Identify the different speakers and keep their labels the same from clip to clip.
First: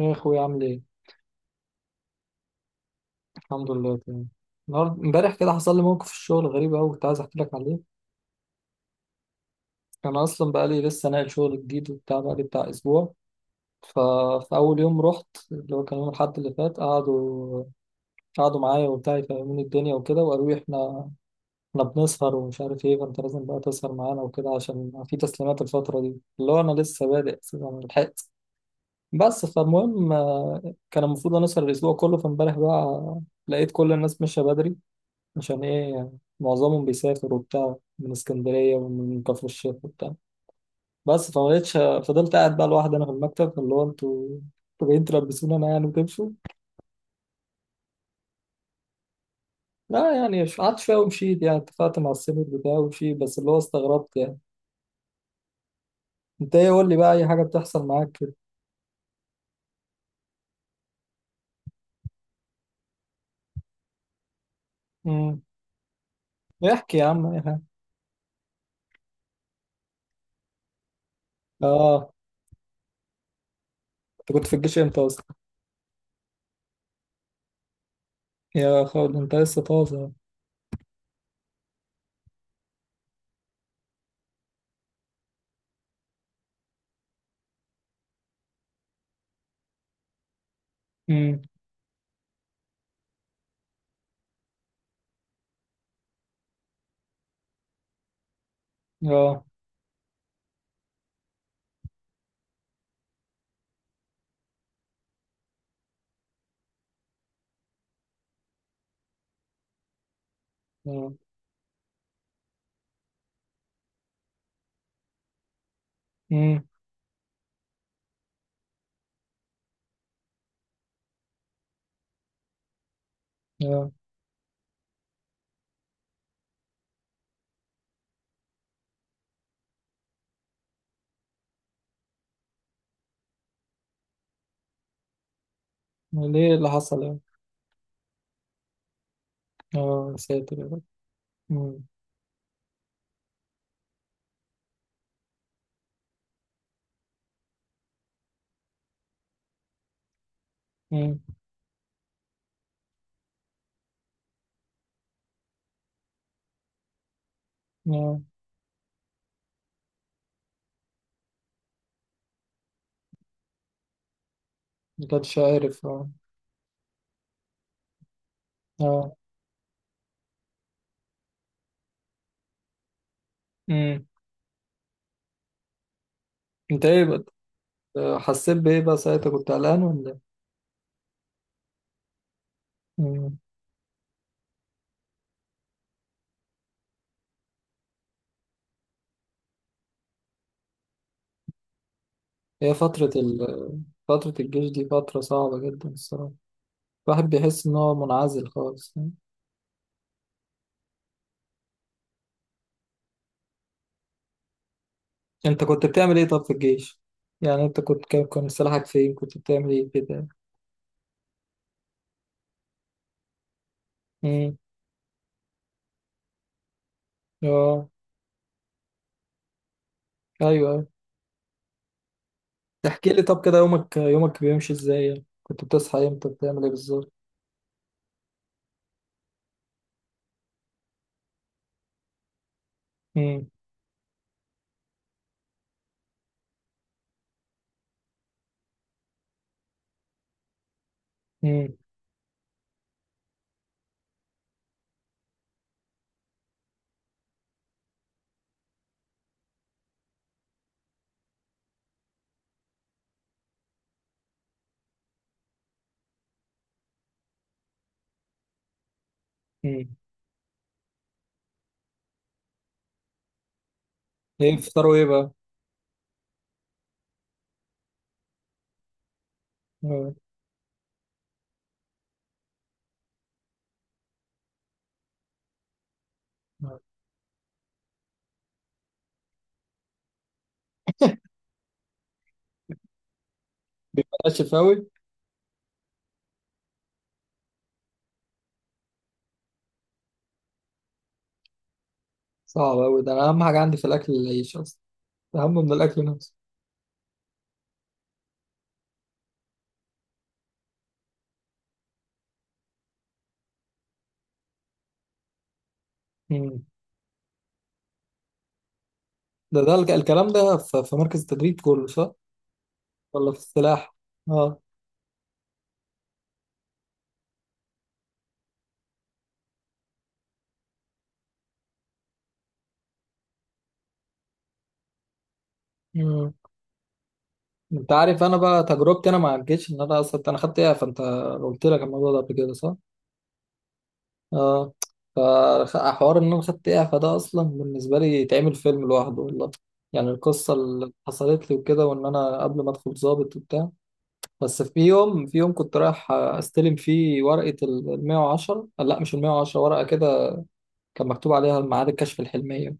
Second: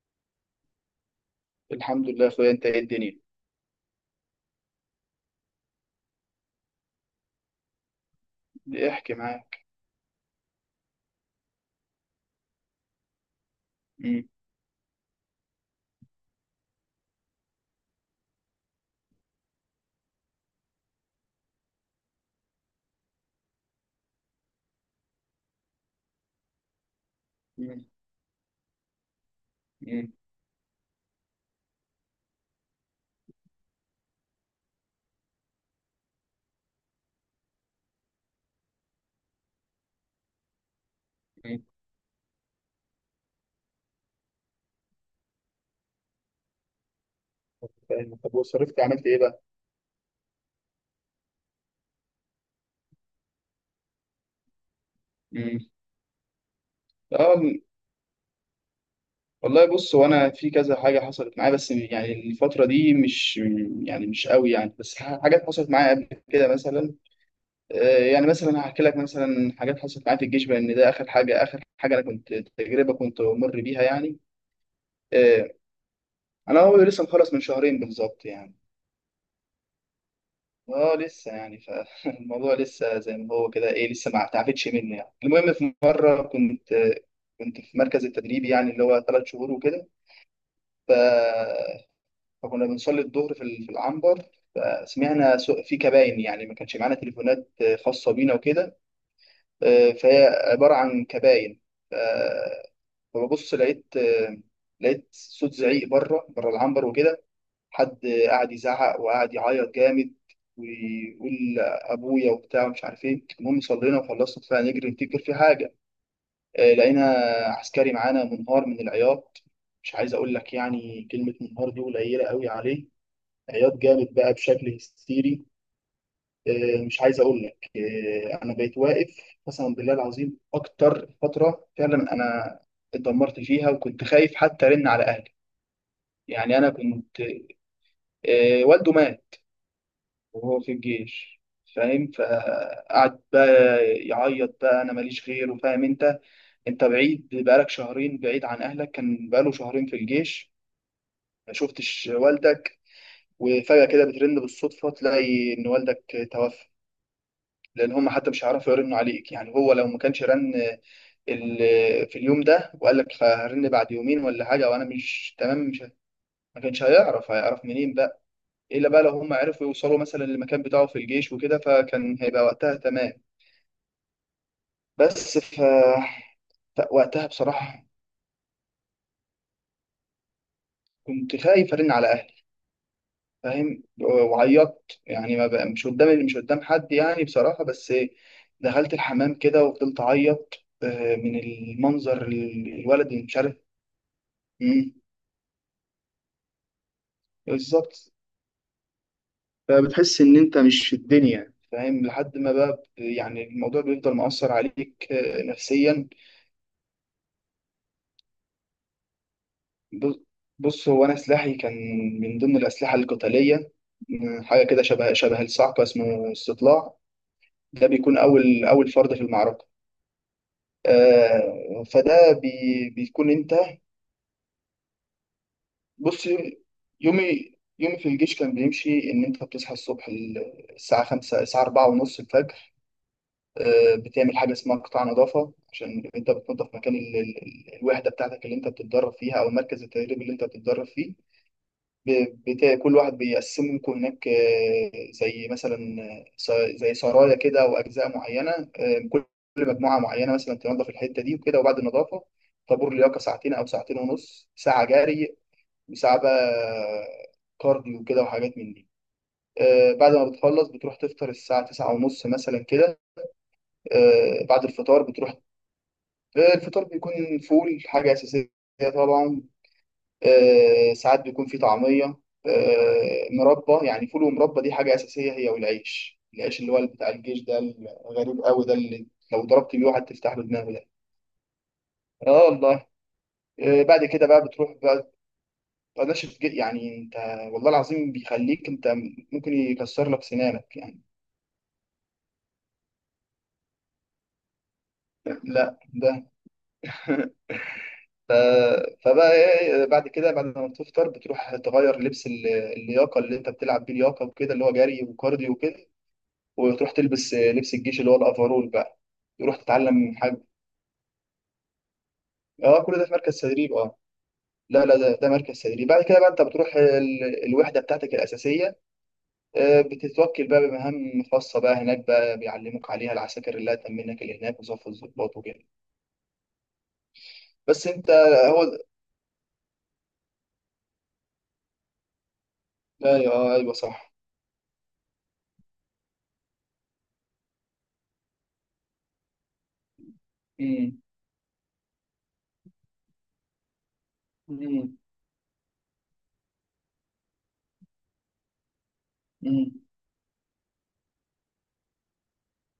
Speaker 1: ايه يا اخويا عامل ايه؟
Speaker 2: الحمد لله يا اخويا، انت ايه الدنيا.
Speaker 1: الحمد لله تمام. النهارده امبارح كده حصل لي موقف في الشغل غريب قوي كنت عايز احكي لك عليه.
Speaker 2: احكي معاك.
Speaker 1: انا اصلا بقى لي لسه ناقل شغل جديد وبتاع، بقى لي بتاع اسبوع.
Speaker 2: مم.
Speaker 1: ففي اول يوم رحت، اللي هو كان يوم الاحد اللي فات، قعدوا معايا وبتاع يفهموني الدنيا وكده، وقالوا لي احنا بنسهر ومش عارف ايه، فانت لازم بقى تسهر معانا وكده عشان في تسليمات الفتره دي، اللي هو انا لسه بادئ أساساً، انا
Speaker 2: مم.
Speaker 1: لحقت. بس فالمهم
Speaker 2: مم.
Speaker 1: كان المفروض انا اسهر الاسبوع كله. فامبارح بقى لقيت كل الناس ماشيه بدري. عشان ايه يعني؟ معظمهم بيسافر وبتاع، من اسكندرية ومن كفر الشيخ وبتاع. بس فما
Speaker 2: مم.
Speaker 1: بقتش، فضلت قاعد بقى لوحدي انا في المكتب، اللي هو انتوا جايين تلبسوني انا يعني وتمشوا.
Speaker 2: فاهم. طب وصرفت عملت ايه بقى؟
Speaker 1: لا يعني قعدت شوية ومشيت يعني، اتفقت مع السينيور بتاعي ومشيت، بس اللي هو استغربت يعني.
Speaker 2: مم.
Speaker 1: انت ايه؟ قول لي بقى اي حاجة
Speaker 2: اه
Speaker 1: بتحصل معاك كده.
Speaker 2: والله بص، وانا في كذا حاجه حصلت معايا، بس يعني الفتره دي مش يعني مش قوي يعني. بس
Speaker 1: امم
Speaker 2: حاجات حصلت معايا قبل كده مثلا.
Speaker 1: احكي يا عم اي حاجة.
Speaker 2: يعني مثلا هحكي لك مثلا حاجات حصلت معايا في الجيش، لان ده اخر حاجه انا
Speaker 1: اه،
Speaker 2: كنت تجربه كنت مر بيها يعني.
Speaker 1: انت كنت في الجيش امتى اصلا؟
Speaker 2: آه، انا هو لسه مخلص من شهرين بالظبط يعني.
Speaker 1: يا خالد انت لسه طازة.
Speaker 2: اه لسه يعني، فالموضوع لسه زي ما هو كده، ايه، لسه ما تعبتش مني يعني. المهم في مره كنت في مركز التدريب، يعني اللي هو 3 شهور وكده. ف...
Speaker 1: امم.
Speaker 2: فكنا بنصلي الظهر في في العنبر. فسمعنا في كباين، يعني ما كانش معانا تليفونات خاصه بينا وكده.
Speaker 1: اه.
Speaker 2: فهي عباره عن كباين. ف... فببص لقيت صوت زعيق بره بره العنبر وكده. حد قعد يزعق وقعد يعيط جامد،
Speaker 1: اه.
Speaker 2: ويقول ابويا وبتاع ومش عارف ايه. المهم صلينا وخلصنا، طلعنا نجري نفتكر في حاجه.
Speaker 1: امم.
Speaker 2: لقينا عسكري معانا منهار من العياط. مش عايز اقول لك يعني، كلمه منهار دي قليله قوي عليه. عياط
Speaker 1: اه.
Speaker 2: جامد بقى بشكل هستيري. مش عايز اقول لك. انا بقيت واقف، قسما بالله العظيم اكتر فتره فعلا انا اتدمرت فيها، وكنت خايف حتى ارن على اهلي.
Speaker 1: ليه؟
Speaker 2: يعني
Speaker 1: اللي
Speaker 2: انا
Speaker 1: حصل
Speaker 2: كنت،
Speaker 1: يعني.
Speaker 2: والده مات
Speaker 1: اه يا ساتر
Speaker 2: وهو
Speaker 1: يا
Speaker 2: في
Speaker 1: رب.
Speaker 2: الجيش، فاهم. فقعد بقى يعيط بقى، انا ماليش غيره، فاهم انت، انت بعيد بقالك شهرين، بعيد عن اهلك. كان بقاله شهرين في الجيش
Speaker 1: امم.
Speaker 2: ما شفتش والدك، وفجأة كده بترن بالصدفة تلاقي ان والدك توفى. لان هم
Speaker 1: آه،
Speaker 2: حتى مش هيعرفوا يرنوا عليك يعني، هو لو ما كانش رن في اليوم ده، وقال لك هرن بعد يومين ولا حاجة، وانا
Speaker 1: ما
Speaker 2: مش
Speaker 1: كانش
Speaker 2: تمام، مش
Speaker 1: عارف
Speaker 2: ه-
Speaker 1: اه.
Speaker 2: ما كانش هيعرف، هيعرف منين بقى؟ الا بقى لو
Speaker 1: اه.
Speaker 2: هم عرفوا يوصلوا مثلا للمكان بتاعه في الجيش وكده، فكان هيبقى وقتها تمام.
Speaker 1: امم.
Speaker 2: بس
Speaker 1: انت ايه بقى؟
Speaker 2: فوقتها بصراحة
Speaker 1: حسيت بايه بقى ساعتها؟ كنت قلقان ولا إيه؟
Speaker 2: كنت خايف أرن على أهلي،
Speaker 1: مم.
Speaker 2: فاهم. وعيطت يعني، ما بقى مش قدام حد يعني بصراحة، بس دخلت الحمام كده وفضلت أعيط. من المنظر
Speaker 1: هي
Speaker 2: الولد
Speaker 1: فترة
Speaker 2: اللي مش
Speaker 1: ال
Speaker 2: عارف.
Speaker 1: فترة الجيش دي
Speaker 2: مم،
Speaker 1: فترة صعبة جدا الصراحة. الواحد بيحس ان هو
Speaker 2: بالظبط.
Speaker 1: منعزل خالص.
Speaker 2: فبتحس إن أنت مش في الدنيا فاهم، لحد ما بقى يعني الموضوع بيفضل مؤثر عليك
Speaker 1: انت كنت
Speaker 2: نفسيا.
Speaker 1: بتعمل ايه طب في الجيش؟ يعني انت كنت، كان سلاحك فين؟ كنت بتعمل ايه
Speaker 2: ب-
Speaker 1: كده؟
Speaker 2: بص، هو أنا سلاحي كان من ضمن الأسلحة القتالية.
Speaker 1: امم.
Speaker 2: حاجة كده شبه شبه الصعقة، اسمه استطلاع. ده
Speaker 1: اه.
Speaker 2: بيكون اول اول فرد في المعركه.
Speaker 1: ايوه، أيوة.
Speaker 2: آه فده بي
Speaker 1: تحكي لي
Speaker 2: بيكون
Speaker 1: طب
Speaker 2: انت،
Speaker 1: كده يومك بيمشي ازاي يعني؟ كنت بتصحى
Speaker 2: بص،
Speaker 1: امتى؟ بتعمل ايه بالظبط؟
Speaker 2: يومي، يومي في الجيش كان بيمشي ان انت بتصحى الصبح، الساعه 5، الساعه 4 ونص الفجر.
Speaker 1: امم.
Speaker 2: آه بتعمل حاجه اسمها قطاع نظافه، عشان انت بتنظف مكان الوحده بتاعتك اللي انت بتتدرب فيها، او مركز التدريب اللي انت بتتدرب فيه.
Speaker 1: امم.
Speaker 2: كل واحد بيقسموا لكم هناك، زي مثلا زي سرايا كده، او اجزاء معينه. كل مجموعه معينه مثلا تنظف الحته دي وكده. وبعد النظافه، طابور لياقه ساعتين او ساعتين ونص، ساعه جري وساعه بقى كارديو كده وحاجات من دي.
Speaker 1: امم.
Speaker 2: بعد ما بتخلص بتروح تفطر الساعه 9:30 مثلا كده.
Speaker 1: ايه
Speaker 2: بعد
Speaker 1: بتفطروا
Speaker 2: الفطار
Speaker 1: ايه بقى؟
Speaker 2: بتروح، الفطار بيكون فول، حاجه اساسيه طبعا.
Speaker 1: آه.
Speaker 2: ساعات بيكون في طعمية، مربى. يعني فول ومربى دي حاجة أساسية هي والعيش. العيش اللي
Speaker 1: آه.
Speaker 2: هو بتاع الجيش ده، الغريب قوي ده، اللي لو ضربت بيه واحد تفتح له دماغه ده. اه والله. بعد كده
Speaker 1: بلاش
Speaker 2: بقى بتروح
Speaker 1: شفاوي.
Speaker 2: بقى. بلاش يعني انت، والله العظيم بيخليك انت ممكن يكسر لك سنانك يعني.
Speaker 1: صعب أوي ده، أنا أهم حاجة عندي في الأكل العيش أصلا، أهم من
Speaker 2: لا
Speaker 1: الأكل
Speaker 2: ده
Speaker 1: نفسه.
Speaker 2: ف... فبقى ايه، إيه، بعد كده بعد ما بتفطر بتروح تغير لبس اللياقه اللي انت بتلعب بيه لياقه وكده، اللي هو جري وكارديو وكده.
Speaker 1: مم.
Speaker 2: وتروح تلبس لبس الجيش اللي هو الافرول بقى، تروح
Speaker 1: ده
Speaker 2: تتعلم
Speaker 1: الكلام
Speaker 2: حاجه.
Speaker 1: ده في في مركز التدريب كله صح؟
Speaker 2: اه كل ده في
Speaker 1: ولا في
Speaker 2: مركز تدريب،
Speaker 1: السلاح؟
Speaker 2: اه.
Speaker 1: أه.
Speaker 2: لا لا، ده ده مركز تدريب. بعد كده بقى انت بتروح الوحده بتاعتك الاساسيه. بتتوكل بقى بمهام خاصه بقى هناك بقى، بيعلموك عليها العساكر اللي هتأمنك اللي هناك، وصف الضباط وكده.
Speaker 1: مم.
Speaker 2: بس
Speaker 1: أنت
Speaker 2: انت.
Speaker 1: عارف أنا بقى
Speaker 2: هو
Speaker 1: تجربتي أنا مع الجيش، إن أنا أصلا أنا خدت إعفاء. أنت قلت لك الموضوع ده قبل كده صح؟
Speaker 2: ايوه، ايوه صح.
Speaker 1: أه. فحوار إن أنا خدت إعفاء ده أصلا بالنسبة لي يتعمل فيلم لوحده والله. يعني القصة اللي
Speaker 2: امم.
Speaker 1: حصلت لي وكده، وإن أنا قبل ما أدخل ضابط وبتاع. بس في
Speaker 2: امم.
Speaker 1: يوم في يوم كنت رايح استلم فيه ورقة ال 110، لا مش ال 110،
Speaker 2: امم.
Speaker 1: ورقة كده كان مكتوب عليها ميعاد الكشف الحلمية.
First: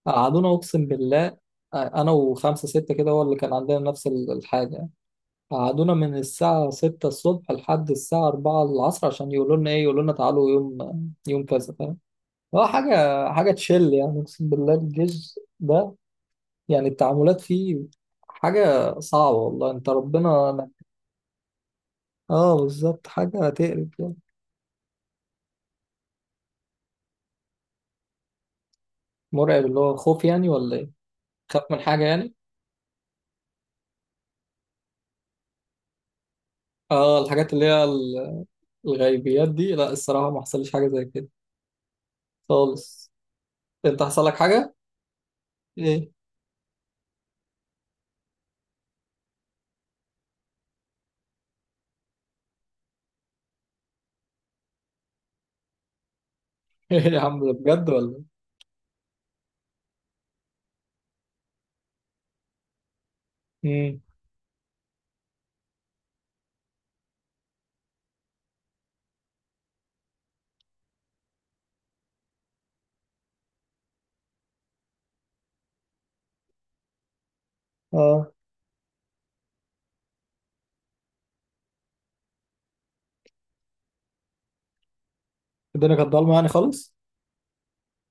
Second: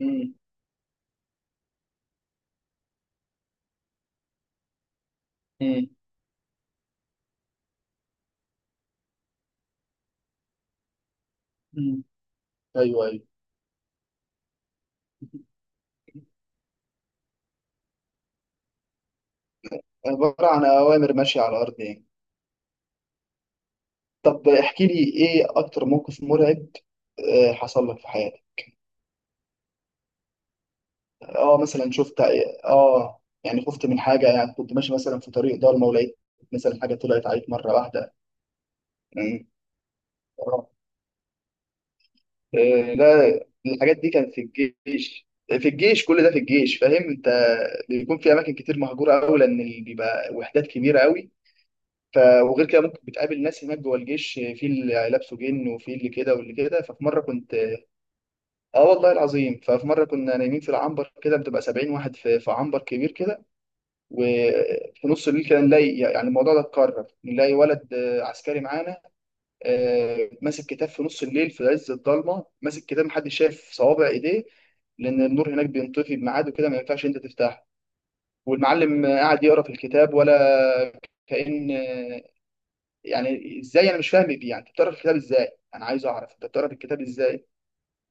Speaker 2: امم.
Speaker 1: قعدونا أقسم بالله، أنا وخمسة ستة كده هو اللي كان عندنا نفس الحاجة. قعدونا من الساعة 6 الصبح لحد الساعة 4 العصر عشان يقولوا لنا إيه؟ يقولوا لنا تعالوا يوم يوم كذا،
Speaker 2: امم.
Speaker 1: فاهم؟ هو
Speaker 2: ايوه ايوه.
Speaker 1: حاجة تشل يعني، أقسم بالله الجيش ده. يعني التعاملات فيه حاجة صعبة والله، أنت
Speaker 2: عباره عن
Speaker 1: ربنا.
Speaker 2: اوامر ماشيه على الارض يعني.
Speaker 1: اه بالظبط، حاجة تقرف.
Speaker 2: طب احكي لي ايه اكتر موقف مرعب حصل لك في حياتك؟
Speaker 1: مرعب اللي هو خوف يعني ولا ايه؟
Speaker 2: اه
Speaker 1: خاف من
Speaker 2: مثلا
Speaker 1: حاجة
Speaker 2: شفت.
Speaker 1: يعني.
Speaker 2: اه يعني خفت من حاجه يعني، كنت ماشي مثلا في طريق ضلمه ولقيت مثلا حاجه
Speaker 1: اه
Speaker 2: طلعت عليك
Speaker 1: الحاجات اللي
Speaker 2: مره
Speaker 1: هي
Speaker 2: واحده يعني.
Speaker 1: الغيبيات دي، لا الصراحة ما
Speaker 2: آه،
Speaker 1: حصلش حاجة زي كده
Speaker 2: آه،
Speaker 1: خالص.
Speaker 2: لا، الحاجات
Speaker 1: انت
Speaker 2: دي
Speaker 1: حصل
Speaker 2: كانت
Speaker 1: لك
Speaker 2: في
Speaker 1: حاجة؟
Speaker 2: الجيش. في الجيش
Speaker 1: ايه
Speaker 2: كل ده، في الجيش، فاهم انت. بيكون في اماكن كتير مهجوره قوي، لان بيبقى وحدات كبيره قوي. ف، وغير كده ممكن بتقابل ناس هناك جوه الجيش، في اللي لابسه جن وفي اللي كده واللي كده.
Speaker 1: ايه
Speaker 2: ففي
Speaker 1: يا
Speaker 2: مره
Speaker 1: عم ده
Speaker 2: كنت،
Speaker 1: بجد ولا ايه؟
Speaker 2: اه والله العظيم، ففي مره كنا نايمين في العنبر كده، بتبقى 70 واحد في عنبر كبير كده.
Speaker 1: امم.
Speaker 2: وفي نص الليل كده نلاقي، يعني الموضوع ده اتكرر، نلاقي ولد عسكري معانا، ماسك كتاب في نص الليل في عز الضلمه، ماسك كتاب محدش شايف صوابع ايديه، لان النور هناك بينطفي بميعاد وكده، ما ينفعش انت تفتحه.
Speaker 1: اه
Speaker 2: والمعلم قاعد يقرا في الكتاب، ولا كأن يعني ازاي؟ انا مش فاهم بيه يعني، انت بتقرا في الكتاب ازاي؟ انا
Speaker 1: الدنيا
Speaker 2: عايز
Speaker 1: كانت
Speaker 2: اعرف
Speaker 1: ضلمة
Speaker 2: انت
Speaker 1: يعني
Speaker 2: بتقرا في
Speaker 1: خالص.
Speaker 2: الكتاب ازاي.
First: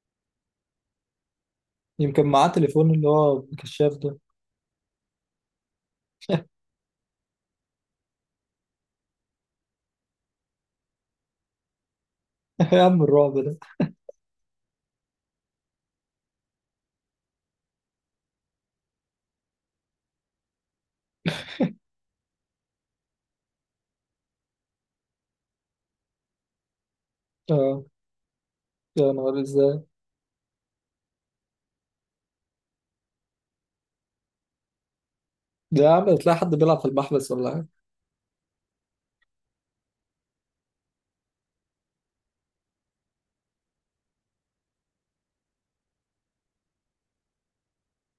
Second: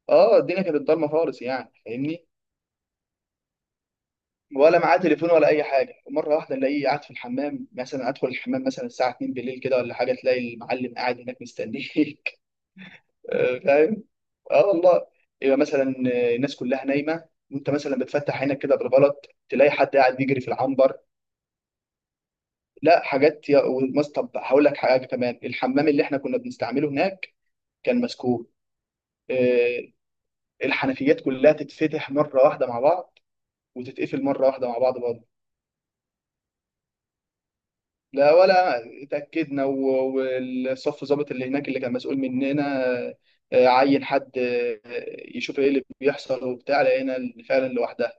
Speaker 2: اه الدنيا كانت ضلمه خالص يعني،
Speaker 1: يمكن
Speaker 2: فاهمني.
Speaker 1: معاه تليفون اللي هو كشاف ده.
Speaker 2: ولا معاه تليفون ولا اي حاجه. ومره واحده الاقيه قاعد في الحمام مثلا، ادخل الحمام مثلا الساعه 2 بالليل كده ولا حاجه، تلاقي المعلم قاعد هناك مستنيك.
Speaker 1: يا عم الرعب ده.
Speaker 2: فاهم. اه والله. يبقى مثلا الناس كلها نايمه، وانت مثلا بتفتح عينك كده بالغلط تلاقي حد قاعد بيجري في العنبر. لا حاجات طب هقول لك حاجه كمان. الحمام اللي احنا كنا بنستعمله هناك
Speaker 1: اه.
Speaker 2: كان مسكون.
Speaker 1: يا نهار
Speaker 2: آه،
Speaker 1: ازاي.
Speaker 2: الحنفيات كلها تتفتح مره واحده مع بعض، وتتقفل مره واحده مع بعض.
Speaker 1: ده يا عم تلاقي حد بيلعب في المحبس ولا حاجة.
Speaker 2: لا، ولا اتأكدنا، والصف ضابط اللي هناك اللي كان مسؤول مننا عين حد يشوف ايه اللي بيحصل وبتاع، لقينا فعلا لوحدها.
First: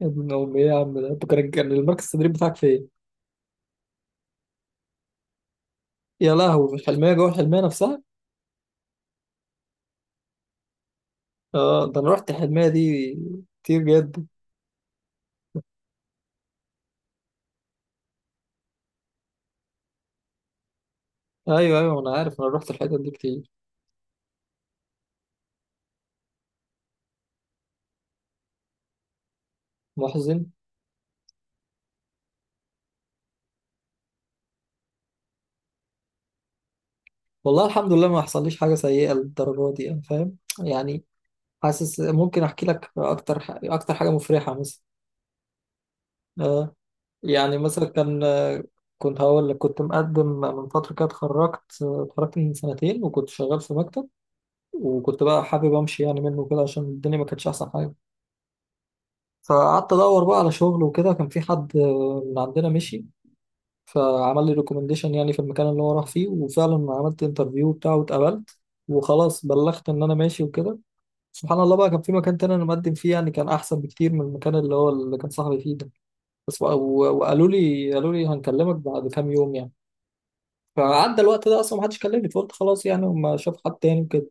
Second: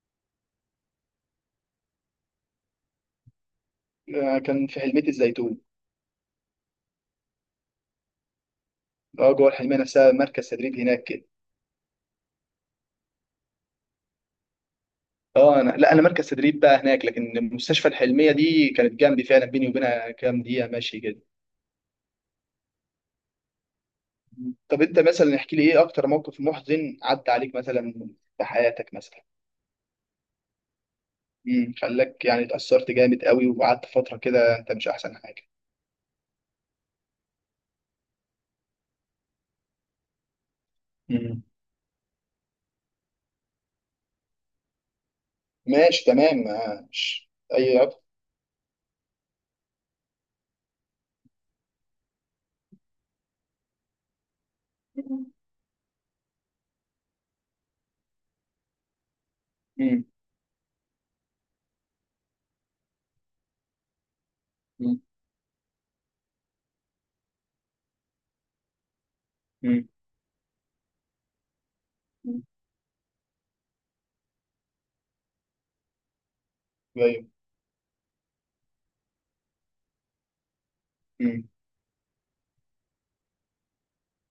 Speaker 1: يا ابن امي، ايه يا عم ده؟ انت كان المركز التدريب بتاعك فين؟
Speaker 2: كان في حلمية الزيتون.
Speaker 1: يا لهوي، في الحلمية جوه الحلمية نفسها؟
Speaker 2: اه جوه الحلمية نفسها، مركز تدريب هناك كده.
Speaker 1: اه ده انا رحت الحلمية دي كتير جدا.
Speaker 2: اه انا، لا انا مركز تدريب بقى هناك، لكن مستشفى الحلمية دي كانت جنبي فعلا، بيني وبينها كام دقيقة ماشي كده.
Speaker 1: ايوه ايوه انا عارف، انا رحت الحتت دي كتير.
Speaker 2: طب انت مثلا احكي لي، ايه اكتر موقف محزن عدى عليك مثلا في حياتك مثلا؟
Speaker 1: محزن؟
Speaker 2: امم، خلاك يعني اتأثرت جامد قوي، وقعدت فترة كده انت مش احسن حاجة.
Speaker 1: والله الحمد لله ما حصليش حاجه سيئه للدرجه دي يعني، فاهم يعني.
Speaker 2: مم.
Speaker 1: حاسس ممكن احكي لك اكتر اكتر حاجه مفرحه مثلا.
Speaker 2: ماشي تمام،
Speaker 1: آه،
Speaker 2: ماشي
Speaker 1: يعني
Speaker 2: اي
Speaker 1: مثلا
Speaker 2: رقم.
Speaker 1: كان كنت هقول لك، كنت مقدم من فتره كده، اتخرجت من سنتين وكنت شغال في مكتب، وكنت بقى حابب امشي يعني منه كده عشان الدنيا ما كانتش احسن حاجه. فقعدت
Speaker 2: مم.
Speaker 1: ادور بقى على شغل وكده، كان في حد من عندنا مشي. فعمل لي
Speaker 2: مم.
Speaker 1: ريكومنديشن يعني في المكان اللي هو راح فيه، وفعلا عملت انترفيو بتاعه واتقبلت، وخلاص
Speaker 2: مم.
Speaker 1: بلغت ان انا ماشي وكده. سبحان الله بقى، كان في مكان
Speaker 2: مم.
Speaker 1: تاني انا مقدم فيه يعني، كان احسن بكتير من المكان اللي هو اللي كان صاحبي فيه ده. بس و- و-
Speaker 2: ايوه.
Speaker 1: وقالوا لي، قالوا لي هنكلمك بعد كام يوم يعني. فعدى
Speaker 2: مم.
Speaker 1: الوقت ده اصلا ما حدش كلمني، فقلت خلاص يعني هم شاف حد تاني وكده.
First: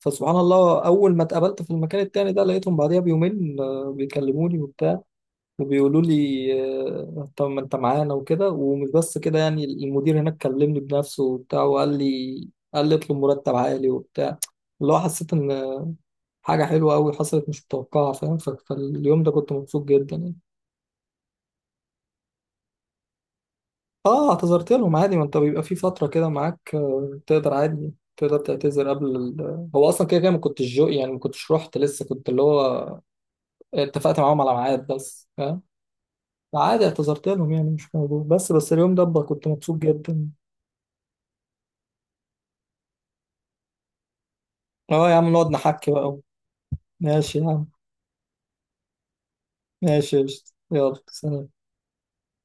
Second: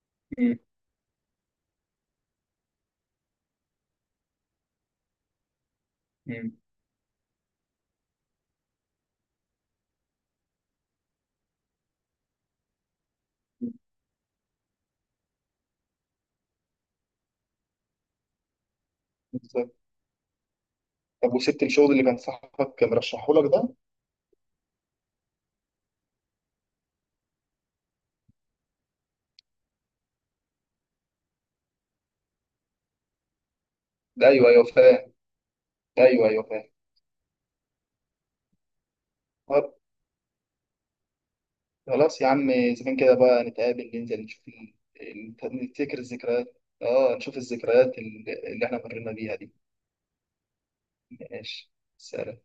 Speaker 1: فسبحان
Speaker 2: مم.
Speaker 1: الله، اول ما اتقابلت في المكان التاني ده لقيتهم بعديها بيومين بيكلموني وبتاع وبيقولوا لي
Speaker 2: مم.
Speaker 1: طب ما انت معانا وكده. ومش بس كده يعني، المدير هناك كلمني بنفسه وبتاع وقال لي، قال لي اطلب مرتب عالي وبتاع. اللي هو حسيت ان حاجة حلوة قوي حصلت مش متوقعة، فاهم؟ فاليوم ده كنت
Speaker 2: بالظبط.
Speaker 1: مبسوط جدا يعني.
Speaker 2: طب وسبت الشغل اللي كان صاحبك مرشحه لك ده؟
Speaker 1: اه اعتذرت لهم عادي، ما انت بيبقى في فترة كده معاك تقدر عادي تقدر تعتذر قبل هو اصلا كده كده ما كنتش جو يعني، ما كنتش رحت لسه، كنت اللي هو اتفقت
Speaker 2: ده
Speaker 1: معاهم
Speaker 2: ايوه
Speaker 1: على
Speaker 2: ايوه
Speaker 1: ميعاد
Speaker 2: فاهم.
Speaker 1: بس، فاهم؟
Speaker 2: ايوه ايوه فاهم.
Speaker 1: عادي اعتذرت لهم يعني مش موضوع. بس بس اليوم ده بقى كنت
Speaker 2: طب
Speaker 1: مبسوط جدا.
Speaker 2: خلاص يا عم، اذا كان كده بقى نتقابل، ننزل نشوف
Speaker 1: اه يا عم
Speaker 2: ال-
Speaker 1: نقعد نحكي
Speaker 2: نفتكر
Speaker 1: بقى.
Speaker 2: الذكريات. اه نشوف
Speaker 1: ماشي يا عم،
Speaker 2: الذكريات اللي احنا مرينا بيها دي.
Speaker 1: ماشي يا قشطة. يلا سلام.
Speaker 2: ماشي. سلام.